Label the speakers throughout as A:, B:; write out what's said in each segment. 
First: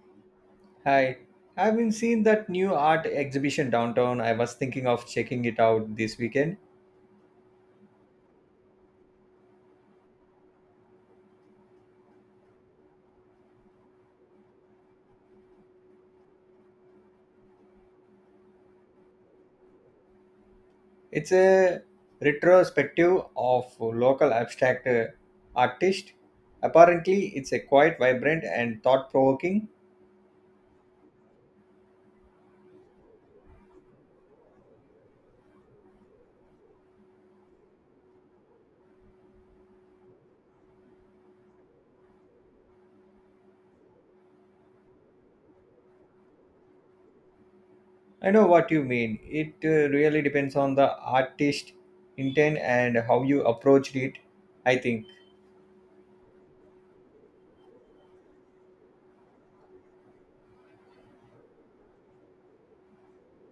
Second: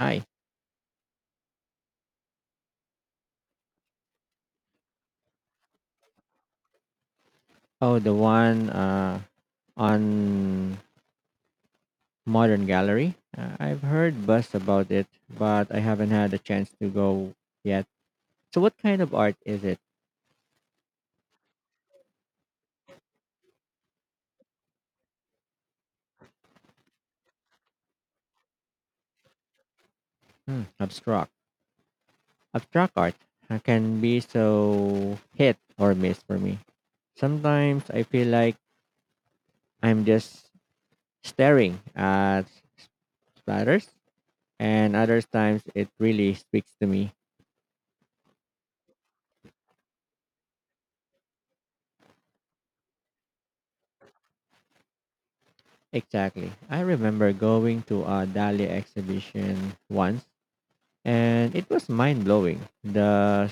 A: Hi.
B: Hi, have you seen that new art exhibition downtown? I was thinking of checking it out this weekend.
A: Oh, the one on Modern Gallery. I've heard buzz about it, but I haven't had a chance to go yet. So, what kind of art is it?
B: It's a retrospective of local abstract artist. Apparently, it's a quite vibrant and thought-provoking.
A: Hmm, abstract. Abstract art can be so hit or miss for me. Sometimes I feel like I'm just staring at splatters, and other times it really speaks to me.
B: I know what you mean. It really depends on the artist intent and how you approached it, I think.
A: Exactly. I remember going to a Dali exhibition once and it was mind blowing. The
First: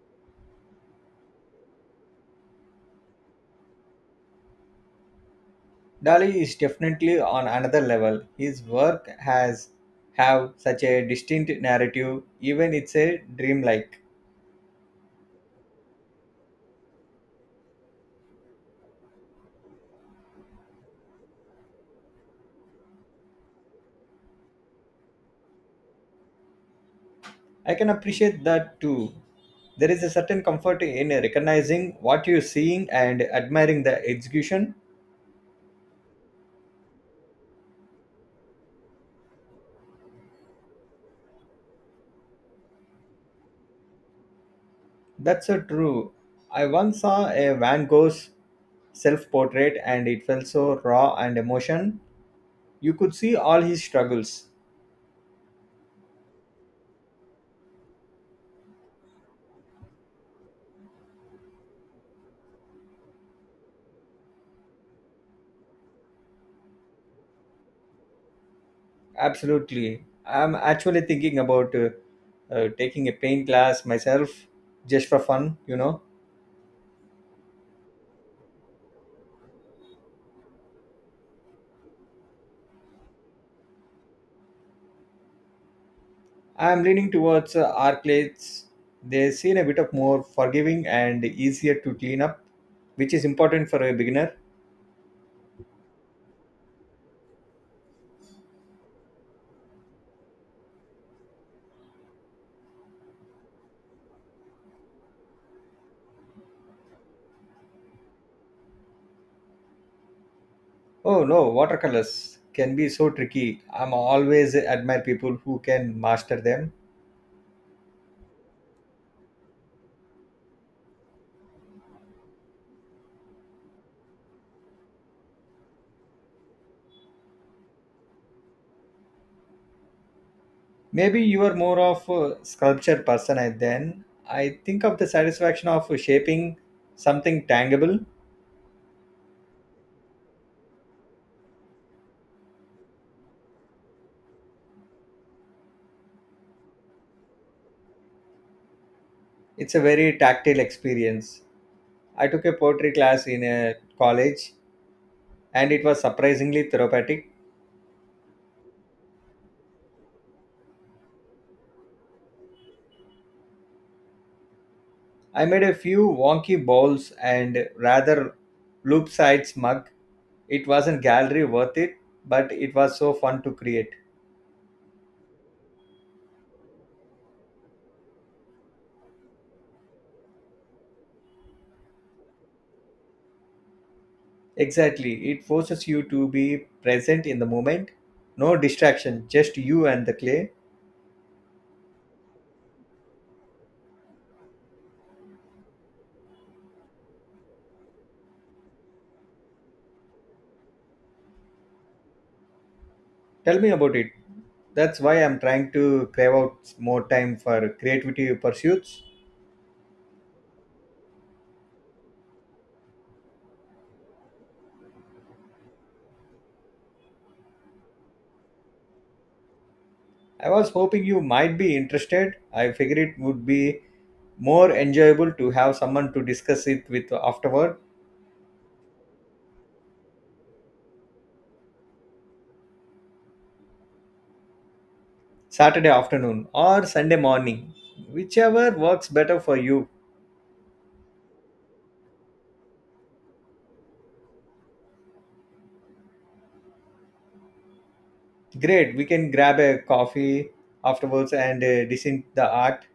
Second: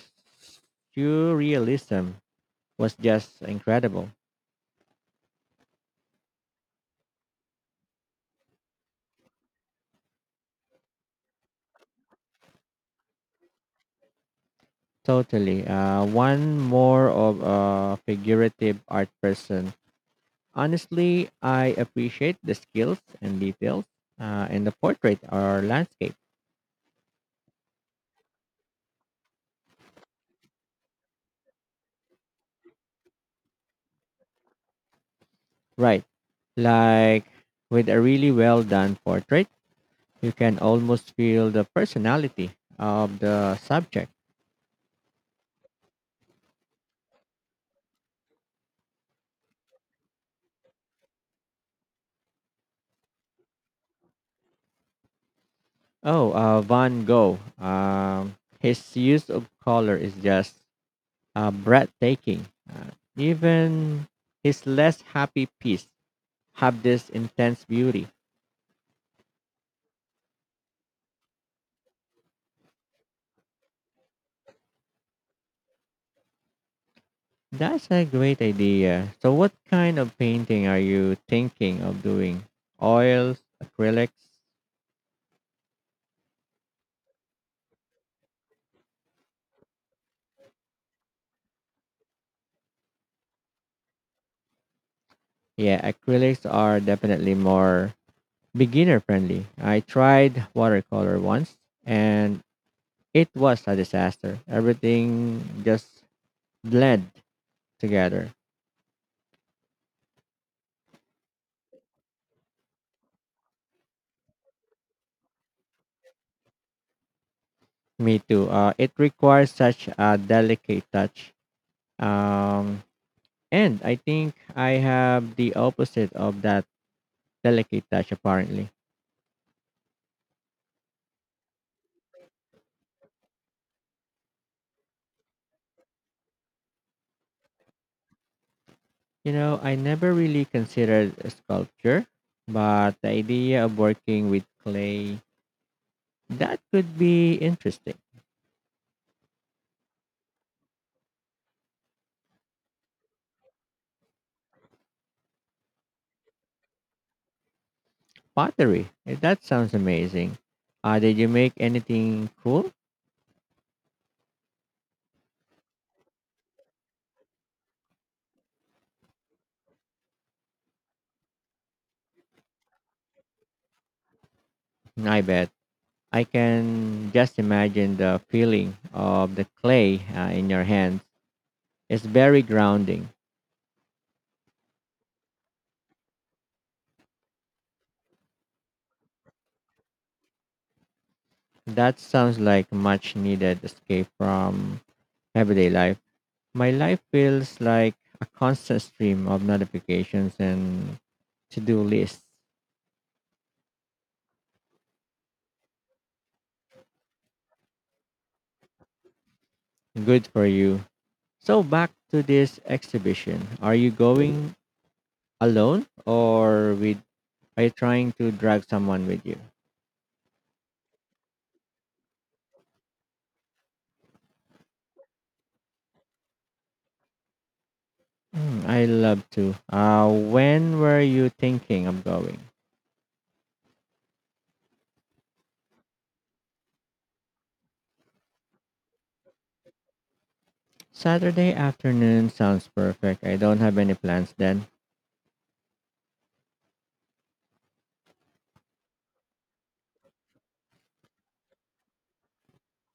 A: surrealism was just incredible.
B: Dali is definitely on another level. His work has have such a distinct narrative, even it's a dreamlike.
A: Totally, one more of a figurative art person. Honestly, I appreciate the skills and details in the portrait or landscape.
B: I can appreciate that too. There is a certain comfort in recognizing what you're seeing and admiring the execution.
A: Right, like with a really well done portrait, you can almost feel the personality of the subject.
B: That's so true. I once saw a Van Gogh's self portrait and it felt so raw and emotion. You could see all his struggles.
A: Oh, Van Gogh. His use of color is just breathtaking. Even his less happy piece have this intense beauty.
B: Absolutely. I'm actually thinking about taking a paint class myself just for fun.
A: That's a great idea. So, what kind of painting are you thinking of doing? Oils, acrylics?
B: I'm leaning towards Arclades. They seem a bit of more forgiving and easier to clean up, which is important for a beginner.
A: Yeah, acrylics are definitely more beginner friendly. I tried watercolor once and it was a disaster. Everything just bled together.
B: Oh no, watercolors can be so tricky. I'm always admire people who can master them.
A: Me too. It requires such a delicate touch. Um, and I think I have the opposite of that delicate touch, apparently.
B: Maybe you are more of a sculpture person then. I think of the satisfaction of shaping something tangible.
A: You know, I never really considered a sculpture, but the idea of working with clay, that could be interesting.
B: It's a very tactile experience. I took a poetry class in a college and it was surprisingly therapeutic.
A: Pottery, eh, that sounds amazing. Did you make anything cool?
B: I made a few wonky bowls and rather loop-side mug. It wasn't gallery worth it, but it was so fun to create.
A: I bet. I can just imagine the feeling of the clay in your hand. It's very grounding.
B: Exactly, it forces you to be present in the moment. No distraction, just you and the clay.
A: That sounds like much needed escape from everyday life. My life feels like a constant stream of notifications and to do lists.
B: Tell me about it. That's why I'm trying to crave out more time for creativity pursuits.
A: Good for you. So back to this exhibition. Are you going alone or with are you trying to drag someone with you?
B: I was hoping you might be interested. I figured it would be more enjoyable to have someone to discuss it with afterward.
A: Mm, I love to. When were you thinking of going?
B: Saturday afternoon or Sunday morning, whichever works better for you.
A: Saturday afternoon sounds perfect. I don't have any plans then.
B: Great, we can grab a coffee afterwards and dissent the art.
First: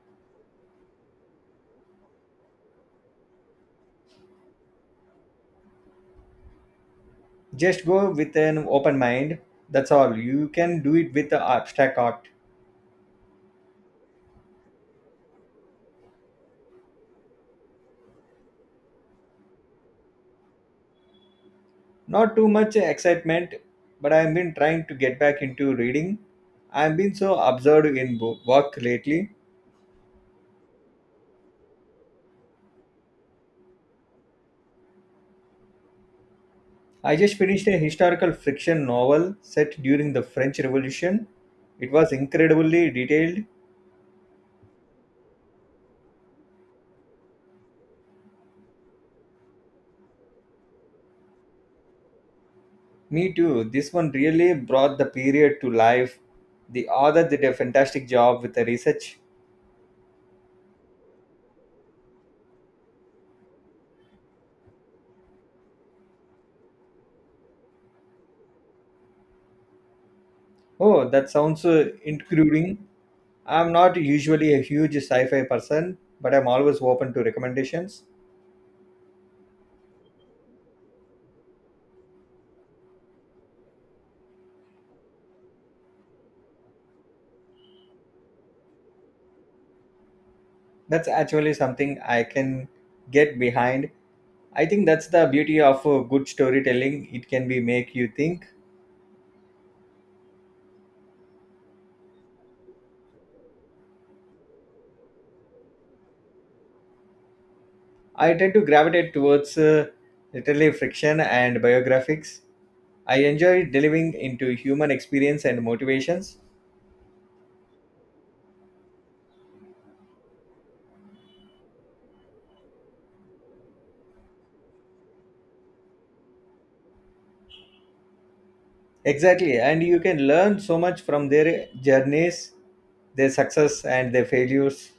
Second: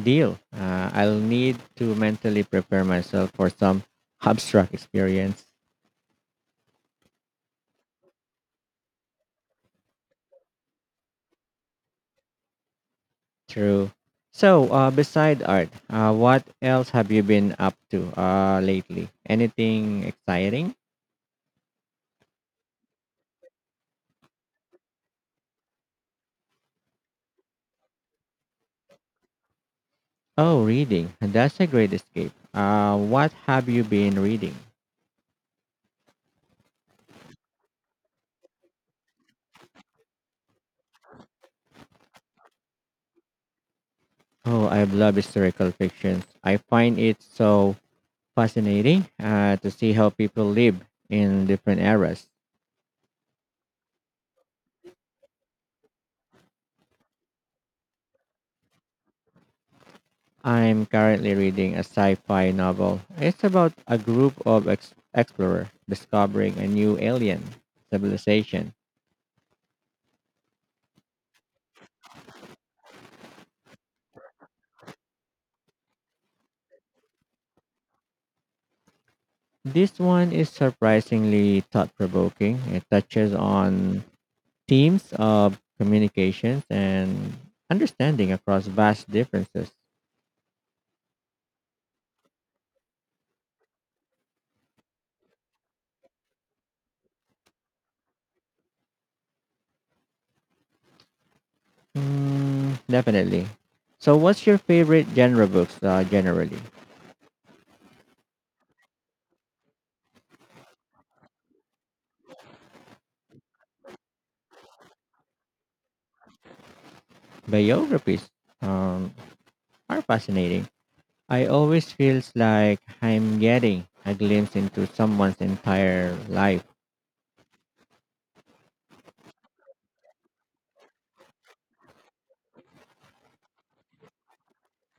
A: Deal. I'll need to mentally prepare myself for some abstract experience.
B: Just go with an open mind. That's all. You can do it with the abstract art.
A: True. So, beside art, what else have you been up to lately? Anything exciting?
B: Not too much excitement, but I've been trying to get back into reading. I've been so absorbed in work lately.
A: Oh, reading. That's a great escape. What have you been reading?
B: I just finished a historical fiction novel set during the French Revolution. It was incredibly detailed.
A: Oh, I love historical fictions. I find it so fascinating to see how people live in different eras.
B: Me too. This one really brought the period to life. The author did a fantastic job with the research.
A: I'm currently reading a sci-fi novel. It's about a group of explorers discovering a new alien civilization.
B: Oh, that sounds intriguing. I'm not usually a huge sci-fi person, but I'm always open to recommendations.
A: This one is surprisingly thought-provoking. It touches on themes of communications and understanding across vast differences.
B: That's actually something I can get behind. I think that's the beauty of good storytelling. It can be make you think.
A: Mm, definitely. So, what's your favorite genre books generally?
B: I tend to gravitate towards literary fiction and biographies. I enjoy delving into human experience and motivations.
A: Biographies um, are fascinating. I always feels like I'm getting a glimpse into someone's entire life.
B: Exactly, and you can learn so much from their journeys, their success, and their failures.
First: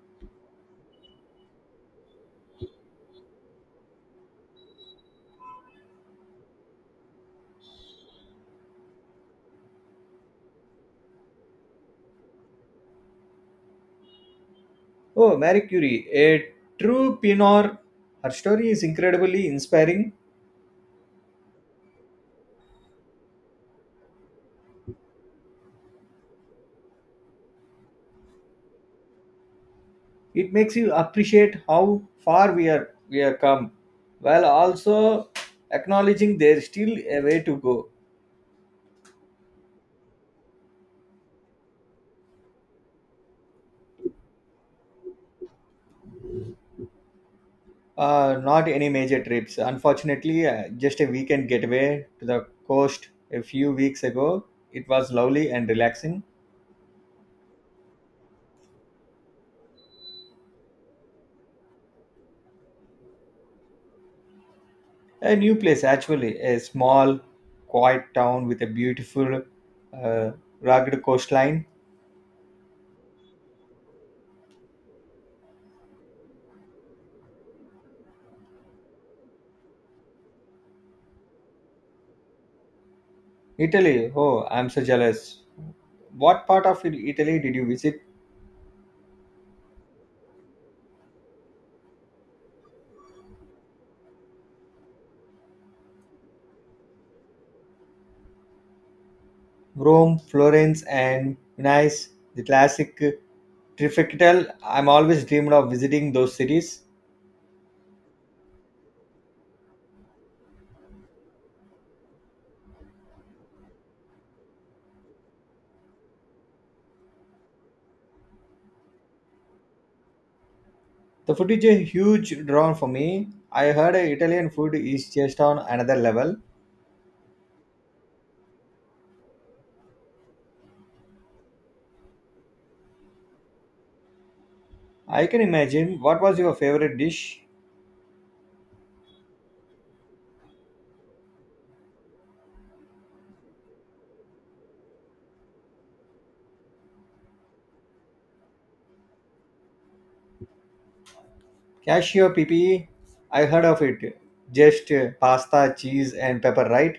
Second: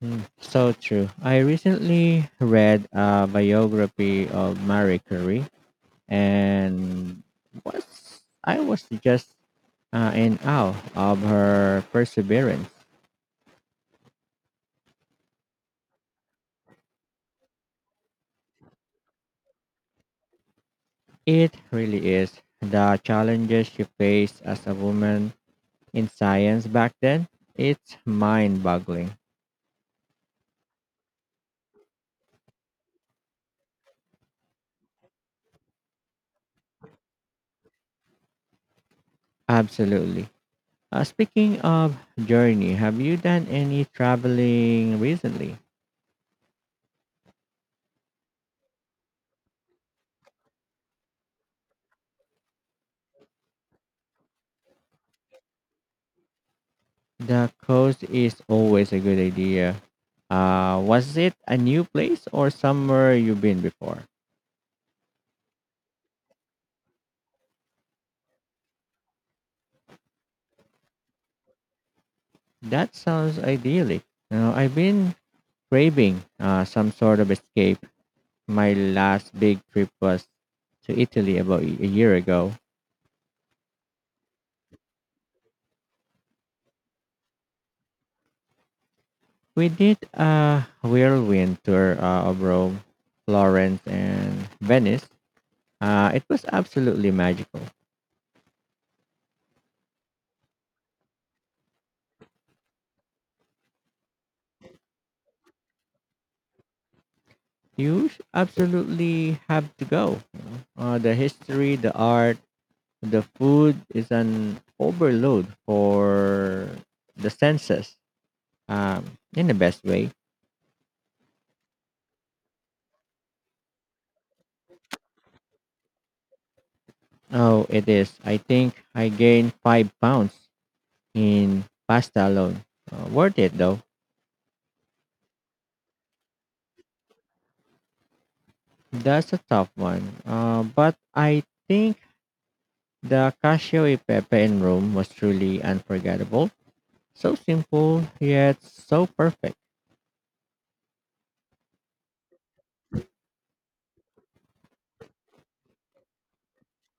A: Hmm, so true. I recently read a biography of Marie Curie and was I was just in awe of her perseverance.
B: Oh, Marie Curie, a true pioneer. Her story is incredibly inspiring.
A: It really is the challenges she faced as a woman in science back then. It's mind-boggling.
B: It makes you appreciate how far we have come, while also acknowledging there's still a way to go.
A: Absolutely. Speaking of journey, have you done any traveling recently?
B: Not any major trips, unfortunately. Just a weekend getaway to the coast a few weeks ago. It was lovely and relaxing.
A: The coast is always a good idea. Was it a new place or somewhere you've been before?
B: A new place, actually, a small, quiet town with a beautiful, uh, rugged coastline.
A: That sounds idyllic. Now, I've been craving some sort of escape. My last big trip was to Italy about a year ago.
B: Italy, oh, I'm so jealous. What part of Italy did you visit?
A: We did a whirlwind tour of Rome, Florence, and Venice. It was absolutely magical.
B: Rome, Florence, and Venice, the classic trifecta. I'm always dreamed of visiting those cities.
A: Absolutely have to go. The history, the art, the food is an overload for the senses um, in the best way.
B: The food is a huge draw for me. I heard Italian food is just on another level.
A: Oh, it is. I think I gained five pounds in pasta alone. Worth it though.
B: I can imagine. What was your favorite dish?
A: That's a tough one. But I think the cashew e pepe in Rome was truly unforgettable. So simple, yet so perfect.
B: Cassiopepe, I heard of it. Just pasta, cheese, and pepper, right?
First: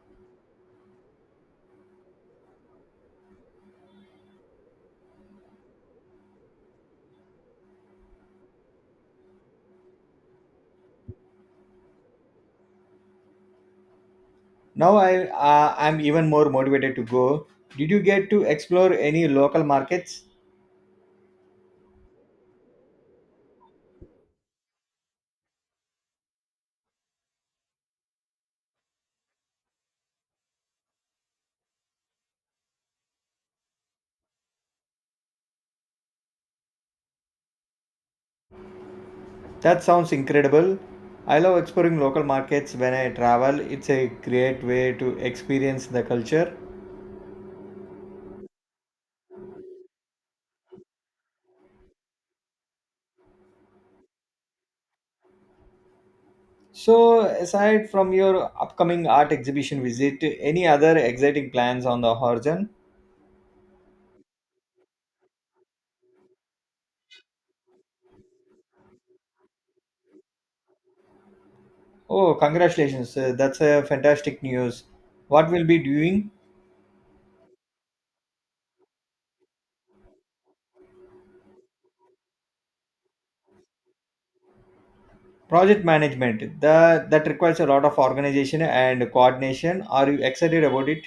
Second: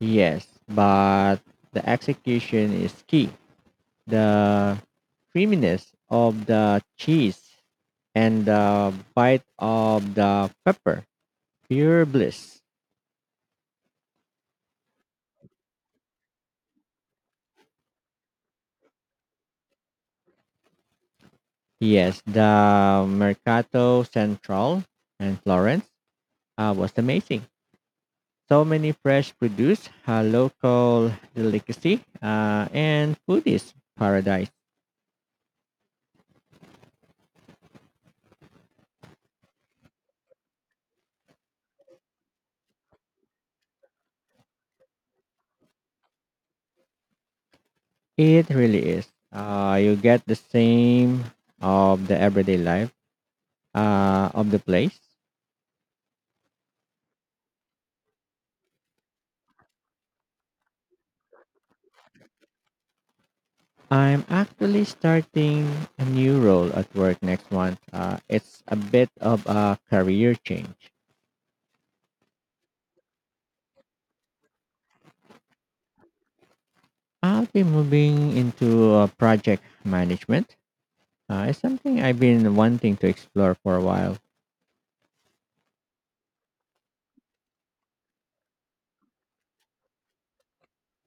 A: Yes, but the execution is key. The creaminess of the cheese and the bite of the pepper. Pure bliss.
B: Now I'm even more motivated to go. Did you get to explore any local markets?
A: Yes, the Mercato Central in Florence was amazing. So many fresh produce, a local delicacy, and food is paradise.
B: That sounds incredible. I love exploring local markets when I travel. It's a great way to experience the culture.
A: It really is. You get the same of the everyday life of the place.
B: So, aside from your upcoming art exhibition visit, any other exciting plans on the horizon?
A: I'm actually starting a new role at work next month. It's a bit of a career change.
B: Oh, congratulations! That's a fantastic news. What will be doing?
A: I'll be moving into project management. It's something I've been wanting to explore for a while.
B: Project management, that requires a lot of organization and coordination. Are you excited about it?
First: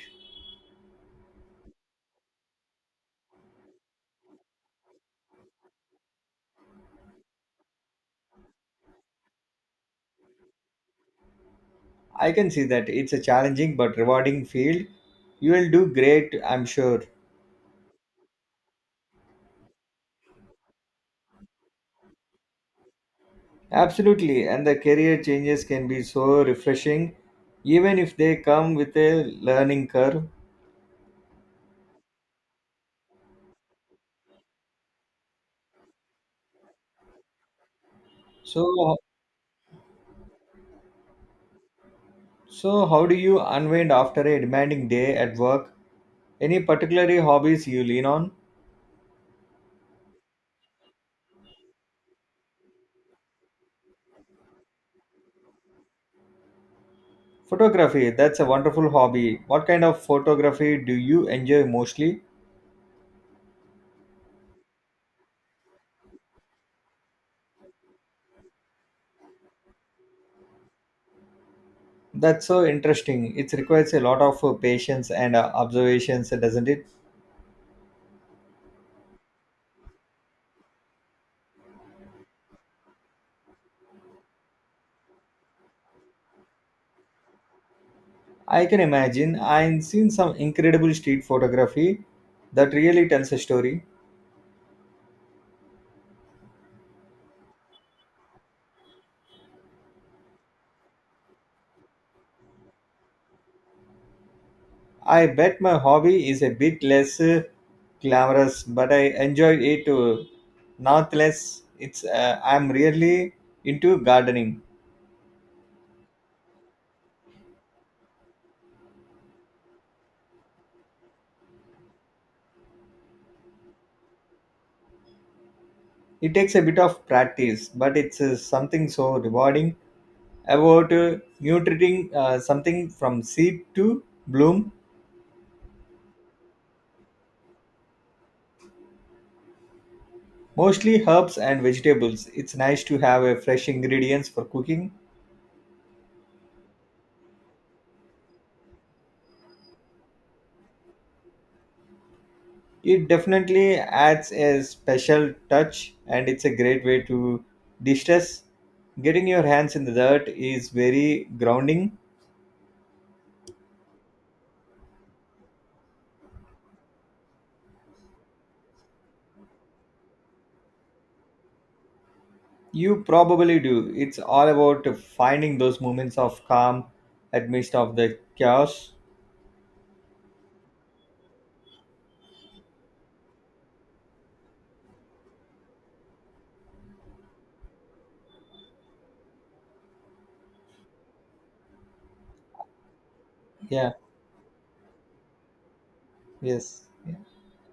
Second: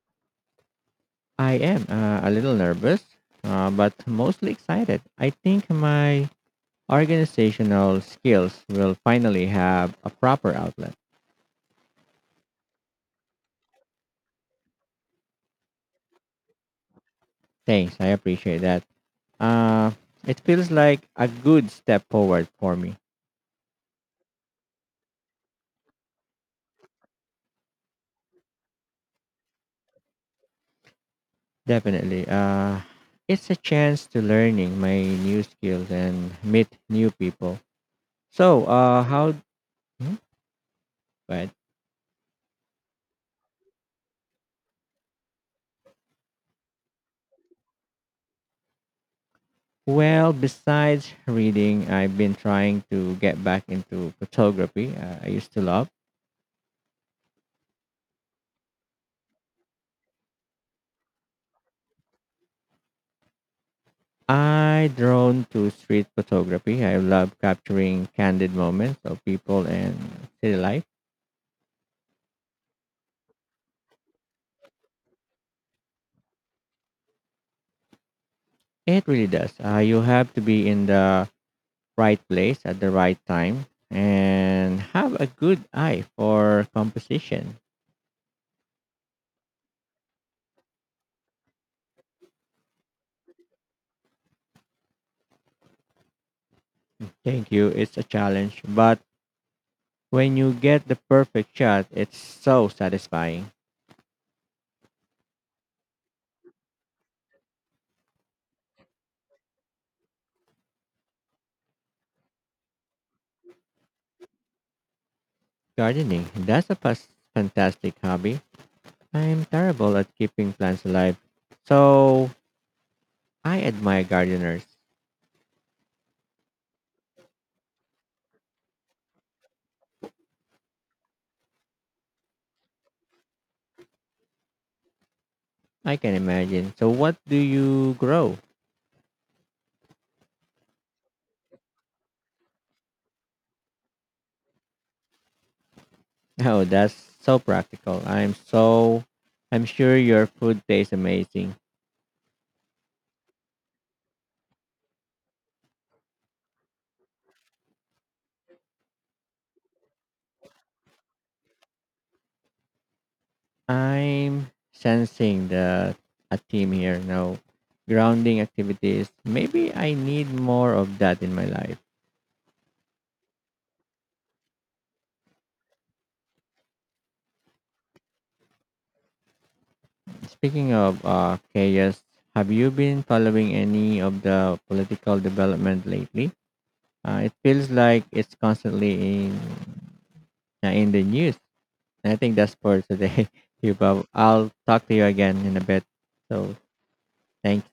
A: I am a little nervous, but mostly excited. I think my organizational skills will finally have a proper outlet.
B: I can see that it's a challenging but rewarding field. You will do great, I'm sure.
A: Thanks, I appreciate that. Uh, it feels like a good step forward for me.
B: Absolutely, and the career changes can be so refreshing, even if they come with a learning curve.
A: Definitely. It's a chance to learning my new skills and meet new people. So,
B: So,
A: how? Hmm? But
B: so how do you unwind after a demanding day at work? Any particular hobbies you lean on?
A: well, besides reading, I've been trying to get back into photography. I used to love.
B: Photography, that's a wonderful hobby. What kind of photography do you enjoy mostly?
A: I drawn to street photography. I love capturing candid moments of people and city life.
B: That's so interesting. It requires a lot of patience and observations, doesn't it?
A: It really does. You have to be in the right place at the right time and have a good eye for composition.
B: I can imagine. I've seen some incredible street photography that really tells a story.
A: Thank you. It's a challenge, but when you get the perfect shot, it's so satisfying.
B: I bet my hobby is a bit less glamorous, but I enjoy it nonetheless. It's I'm really into gardening.
A: Gardening, that's a fantastic hobby. I'm terrible at keeping plants alive. So, I admire gardeners.
B: It takes a bit of practice, but it's something so rewarding about nurturing something from seed to bloom.
A: I can imagine. So, what do you grow?
B: Mostly herbs and vegetables. It's nice to have a fresh ingredients for cooking.
A: Oh, that's so practical. I'm sure your food tastes amazing.
B: It definitely adds a special touch and it's a great way to distress. Getting your hands in the dirt is very grounding.
A: I'm sensing the a theme here. No grounding activities. Maybe I need more of that in my life.
B: You probably do. It's all about finding those moments of calm amidst of the chaos.
A: Speaking of chaos, have you been following any of the political development lately? It feels like it's constantly in the news. I think that's for today.
B: Yeah,
A: Hubab. I'll talk to you again in a bit. So
B: yes. Yeah.
A: thank